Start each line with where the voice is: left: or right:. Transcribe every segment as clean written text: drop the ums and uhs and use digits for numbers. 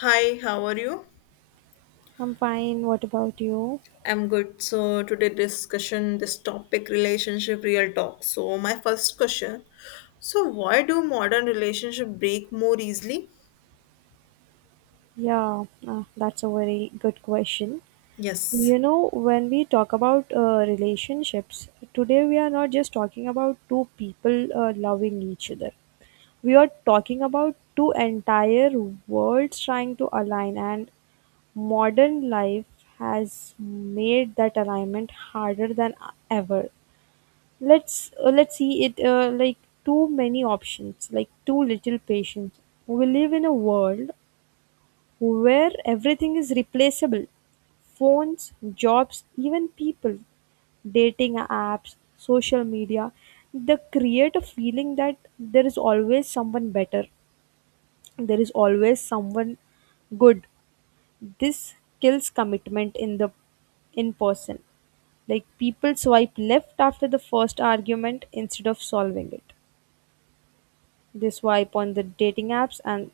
left: Hi, how are you?
right: I'm fine. What about you?
left: I'm good. So today discussion this topic relationship real talk. So my first question. So why do modern relationship break more easily?
right: Yeah, that's a very good question.
left: Yes.
right: When we talk about relationships, today we are not just talking about two people loving each other. We are talking about two entire worlds trying to align, and modern life has made that alignment harder than ever. Let's see it like too many options, like too little patience. We live in a world where everything is replaceable phones, jobs, even people, dating apps, social media they create a feeling that there is always someone better, there is always someone good. This kills commitment in the in person. Like people swipe left after the first argument instead of solving it. They swipe on the dating apps, and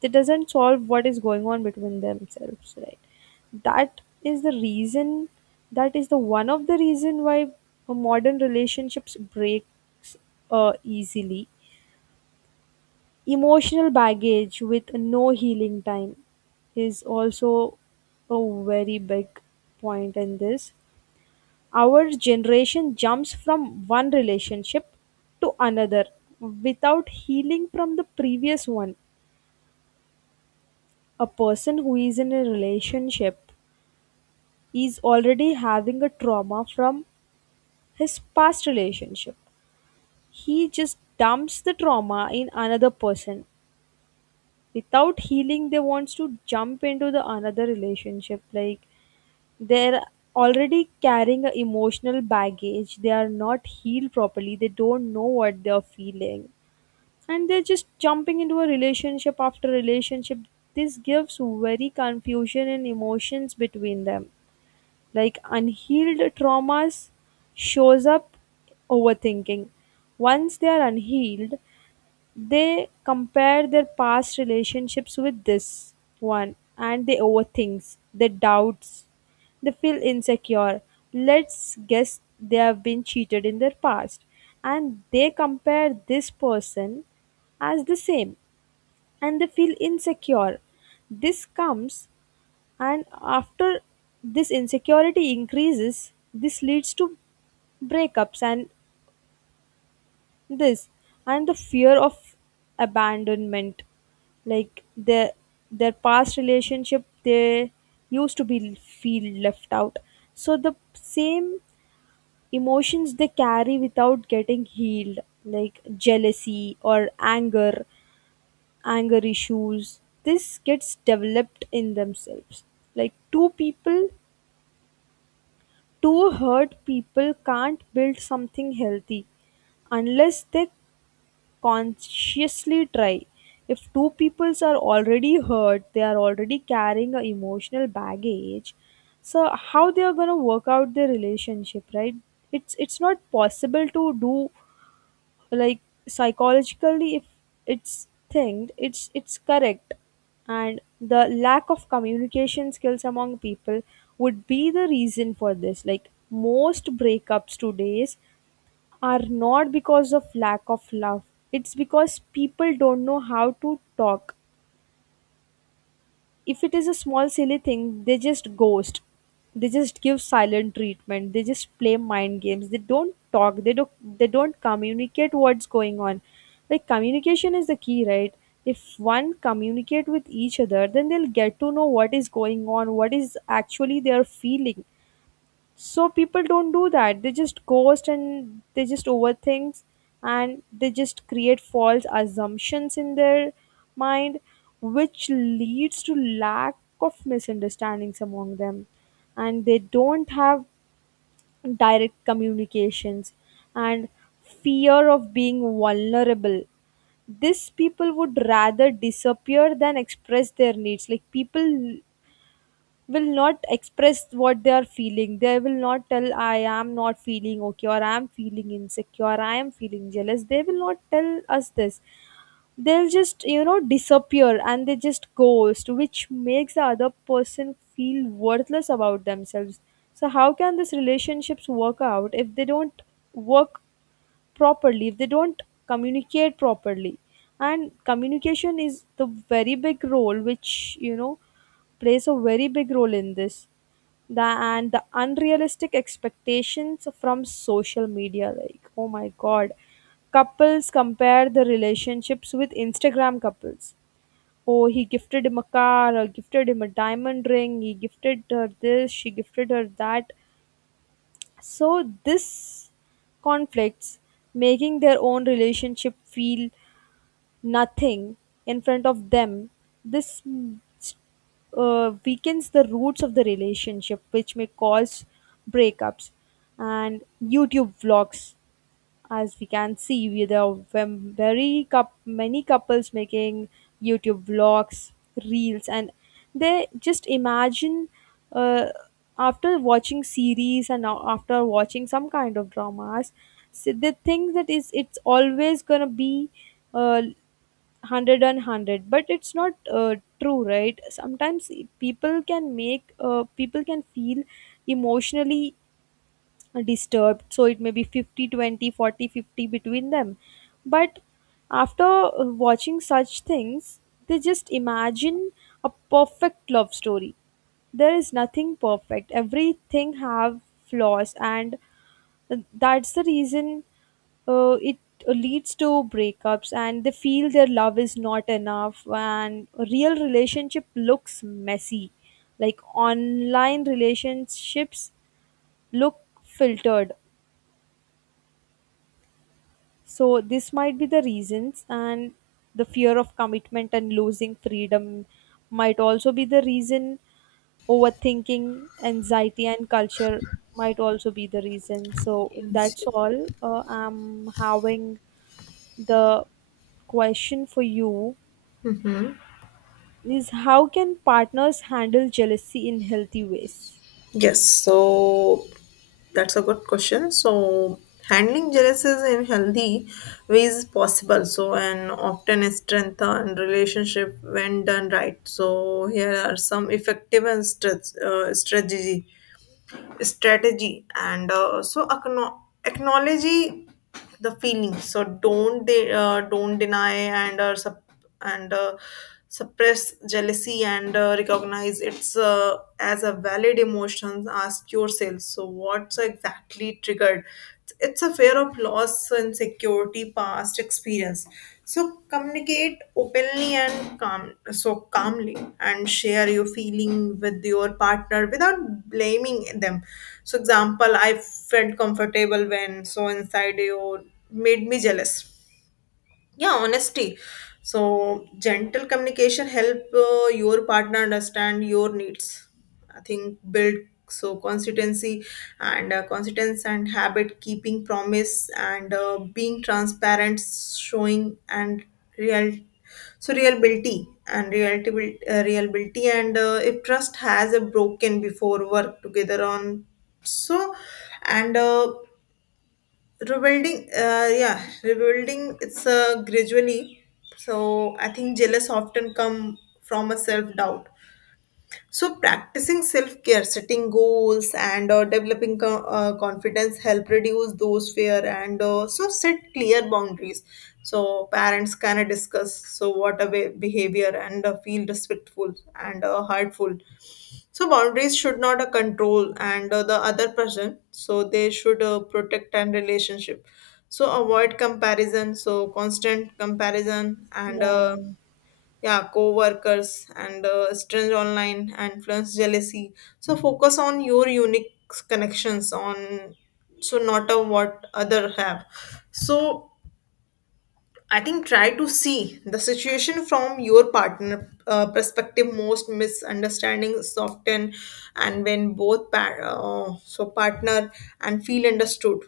right: they doesn't solve what is going on between themselves, right? That is the reason. That is the one of the reason why modern relationships breaks easily. Emotional baggage with no healing time is also a very big point in this. Our generation jumps from one relationship to another without healing from the previous one. A person who is in a relationship, he's already having a trauma from his past relationship. He just dumps the trauma in another person. Without healing, they wants to jump into the another relationship. Like they're already carrying a emotional baggage. They are not healed properly. They don't know what they're feeling. And they're just jumping into a relationship after relationship. This gives very confusion and emotions between them. Like unhealed traumas shows up overthinking. Once they are unhealed, they compare their past relationships with this one, and they overthinks, they doubts, they feel insecure. Let's guess they have been cheated in their past, and they compare this person as the same, and they feel insecure. This comes, and after this insecurity increases, this leads to breakups. And this, and the fear of abandonment, like their past relationship, they used to be feel left out. So the same emotions they carry without getting healed, like jealousy or anger issues, this gets developed in themselves. like two people Two hurt people can't build something healthy unless they consciously try. If two peoples are already hurt, they are already carrying a emotional baggage. So how they are gonna work out their relationship, right? It's not possible to do, like, psychologically, if it's thinged it's correct. And the lack of communication skills among people would be the reason for this. Like most breakups today's are not because of lack of love. It's because people don't know how to talk. If it is a small silly thing, they just ghost. They just give silent treatment, they just play mind games, they don't talk, they don't communicate what's going on. Like communication is the key, right? If one communicate with each other, then they'll get to know what is going on, what is actually they are feeling. So people don't do that. They just ghost, and they just overthink, and they just create false assumptions in their mind, which leads to lack of misunderstandings among them. And they don't have direct communications and fear of being vulnerable. These people would rather disappear than express their needs. Like people will not express what they are feeling. They will not tell, I am not feeling okay, or I am feeling insecure, I am feeling jealous. They will not tell us this. They'll just disappear, and they just ghost, which makes the other person feel worthless about themselves. So, how can these relationships work out if they don't work properly, if they don't communicate properly? And communication is the very big role which plays a very big role in this. The and the unrealistic expectations from social media, like, oh my god, couples compare the relationships with Instagram couples. Oh, he gifted him a car, or gifted him a diamond ring, he gifted her this, she gifted her that. So this conflicts, making their own relationship feel nothing in front of them. This weakens the roots of the relationship, which may cause breakups. And YouTube vlogs, as we can see, there are very many couples making YouTube vlogs, reels, and they just imagine uh, after watching series and after watching some kind of dramas. So they think that is it's always gonna be uh, hundred and hundred, but it's not true, right? Sometimes people can feel emotionally disturbed, so it may be 50, 20, 40, 50 between them. But after watching such things, they just imagine a perfect love story. There is nothing perfect, everything have flaws, and that's the reason it leads to breakups, and they feel their love is not enough, and a real relationship looks messy, like online relationships look filtered. So this might be the reasons. And the fear of commitment and losing freedom might also be the reason. Overthinking, anxiety, and culture might also be the reason. So
left: Yes,
right: that's
left: yes.
right: all. I'm having the question for you is how can partners handle jealousy in healthy ways?
left: Yes. So that's a good question. So handling jealousies in healthy ways is possible. So and often strengthen relationship when done right. So here are some effective and strat- strategy. Strategy and so acknow- acknowledge the feelings so don't they don't deny and suppress jealousy and recognize it's as a valid emotion, ask yourself so what's exactly triggered it's a fear of loss, insecurity, past experience. So communicate openly and calmly, and share your feeling with your partner without blaming them. So example, I felt comfortable when so and side you made me jealous, yeah, honesty. So gentle communication help your partner understand your needs. I think build so consistency and habit, keeping promise and being transparent, showing and real. So reliability and if trust has a broken before, work together on so and rebuilding. Yeah, rebuilding it's gradually. So I think jealous often come from a self doubt. So practicing self care, setting goals, and developing confidence help reduce those fear, and so set clear boundaries. So parents can discuss so what a behavior and feel respectful and heartful. So boundaries should not control and the other person. So they should protect and relationship. So avoid comparison. So constant comparison and
right: Yeah.
left: yeah, co-workers and strange online and influence jealousy. So focus on your unique connections on so not on what other have. So I think try to see the situation from your partner perspective. Most misunderstandings soften, and when both partner and feel understood,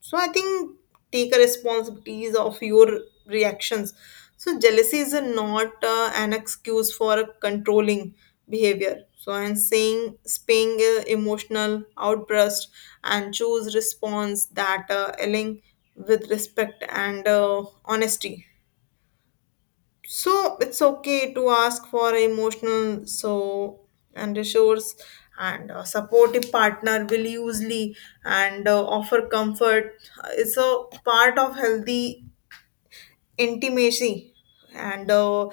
left: so I think take a responsibilities of your reactions. So jealousy is a not an excuse for a controlling behavior. So I'm saying spaying emotional outburst and choose response that align with respect and honesty. So it's okay to ask for emotional so and resource, and a supportive partner will usually and offer comfort. It's a part of healthy intimacy and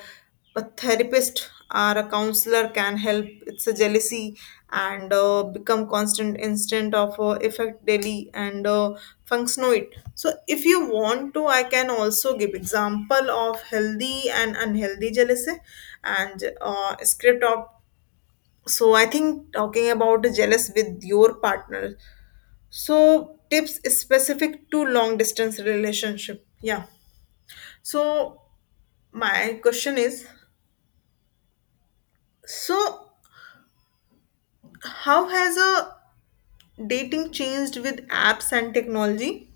left: a therapist or a counselor can help. It's a jealousy and become constant instant of effect daily and functional it. So if you want to, I can also give example of healthy and unhealthy jealousy and script of. So I think talking about the jealous with your partner, so tips specific to long distance relationship. Yeah, so my question is, so how has a dating changed with apps and technology?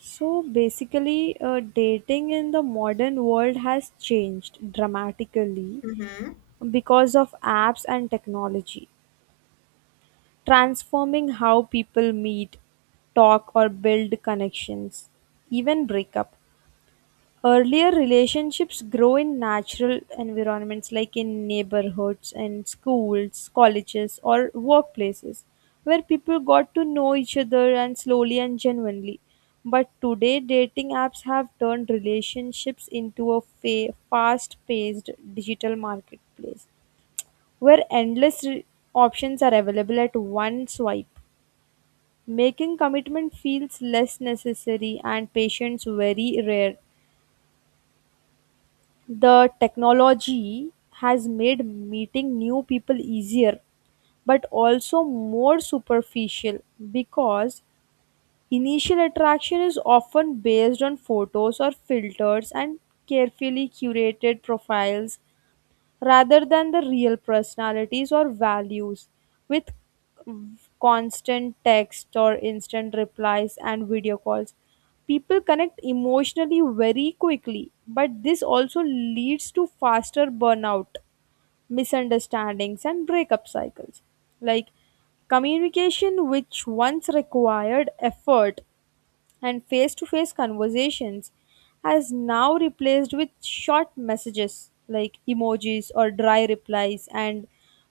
right: So basically, dating in the modern world has changed dramatically because of apps and technology, transforming how people meet, talk, or build connections, even break up. Earlier relationships grow in natural environments, like in neighborhoods and schools, colleges, or workplaces, where people got to know each other and slowly and genuinely. But today, dating apps have turned relationships into a fast paced digital marketplace, where endless options are available at one swipe, making commitment feels less necessary and patience very rare. The technology has made meeting new people easier, but also more superficial, because initial attraction is often based on photos or filters and carefully curated profiles rather than the real personalities or values. With constant text or instant replies and video calls, people connect emotionally very quickly, but this also leads to faster burnout, misunderstandings, and breakup cycles. Like communication, which once required effort, and face to face conversations, has now replaced with short messages like emojis or dry replies and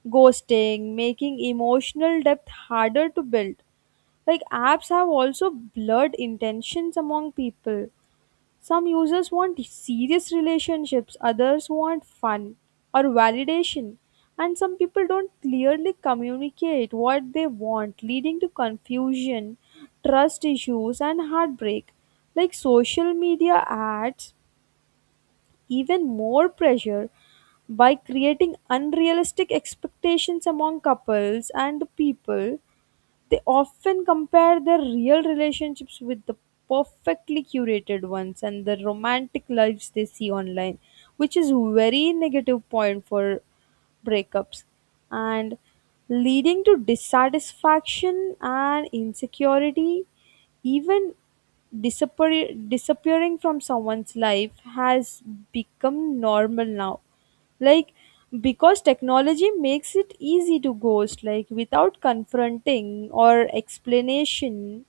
right: ghosting, making emotional depth harder to build. Like apps have also blurred intentions among people. Some users want serious relationships, others want fun or validation, and some people don't clearly communicate what they want, leading to confusion, trust issues, and heartbreak. Like social media adds even more pressure by creating unrealistic expectations among couples and people. They often compare their real relationships with the perfectly curated ones and the romantic lives they see online, which is very negative point for breakups and leading to dissatisfaction and insecurity. Even disappearing from someone's life has become normal now, like, because technology makes it easy to ghost, like, without confronting or explanation.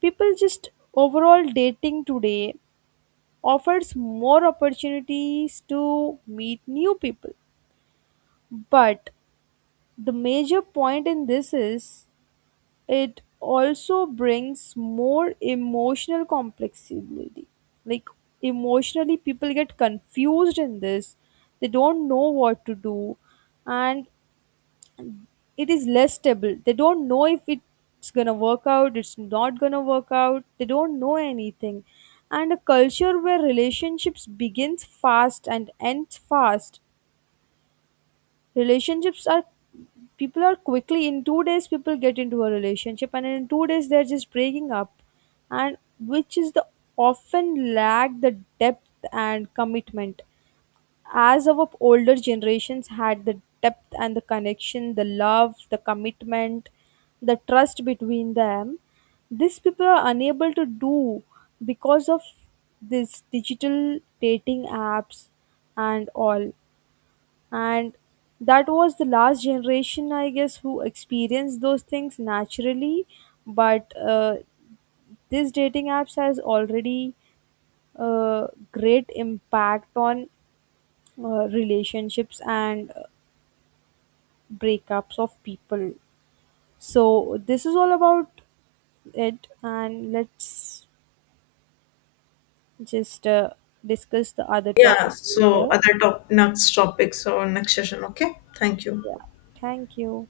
right: People just overall dating today offers more opportunities to meet new people. But the major point in this is it also brings more emotional complexity. Like emotionally people get confused in this. They don't know what to do, and it is less stable. They don't know if it's gonna work out, it's not gonna work out. They don't know anything. And a culture where relationships begins fast and ends fast. Relationships are people are quickly in 2 days, people get into a relationship and in 2 days they're just breaking up. And which is the often lack the depth and commitment, as our older generations had the depth and the connection, the love, the commitment, the trust between them. These people are unable to do because of this digital dating apps and all. And that was the last generation, I guess, who experienced those things naturally. But this dating apps has already great impact on relationships and breakups of people. So this is all about it, and let's just discuss the other
left: Yeah,
right: topic
left: so
right: later.
left: other top next topics or next session. Okay, thank you.
right: Yeah, thank you.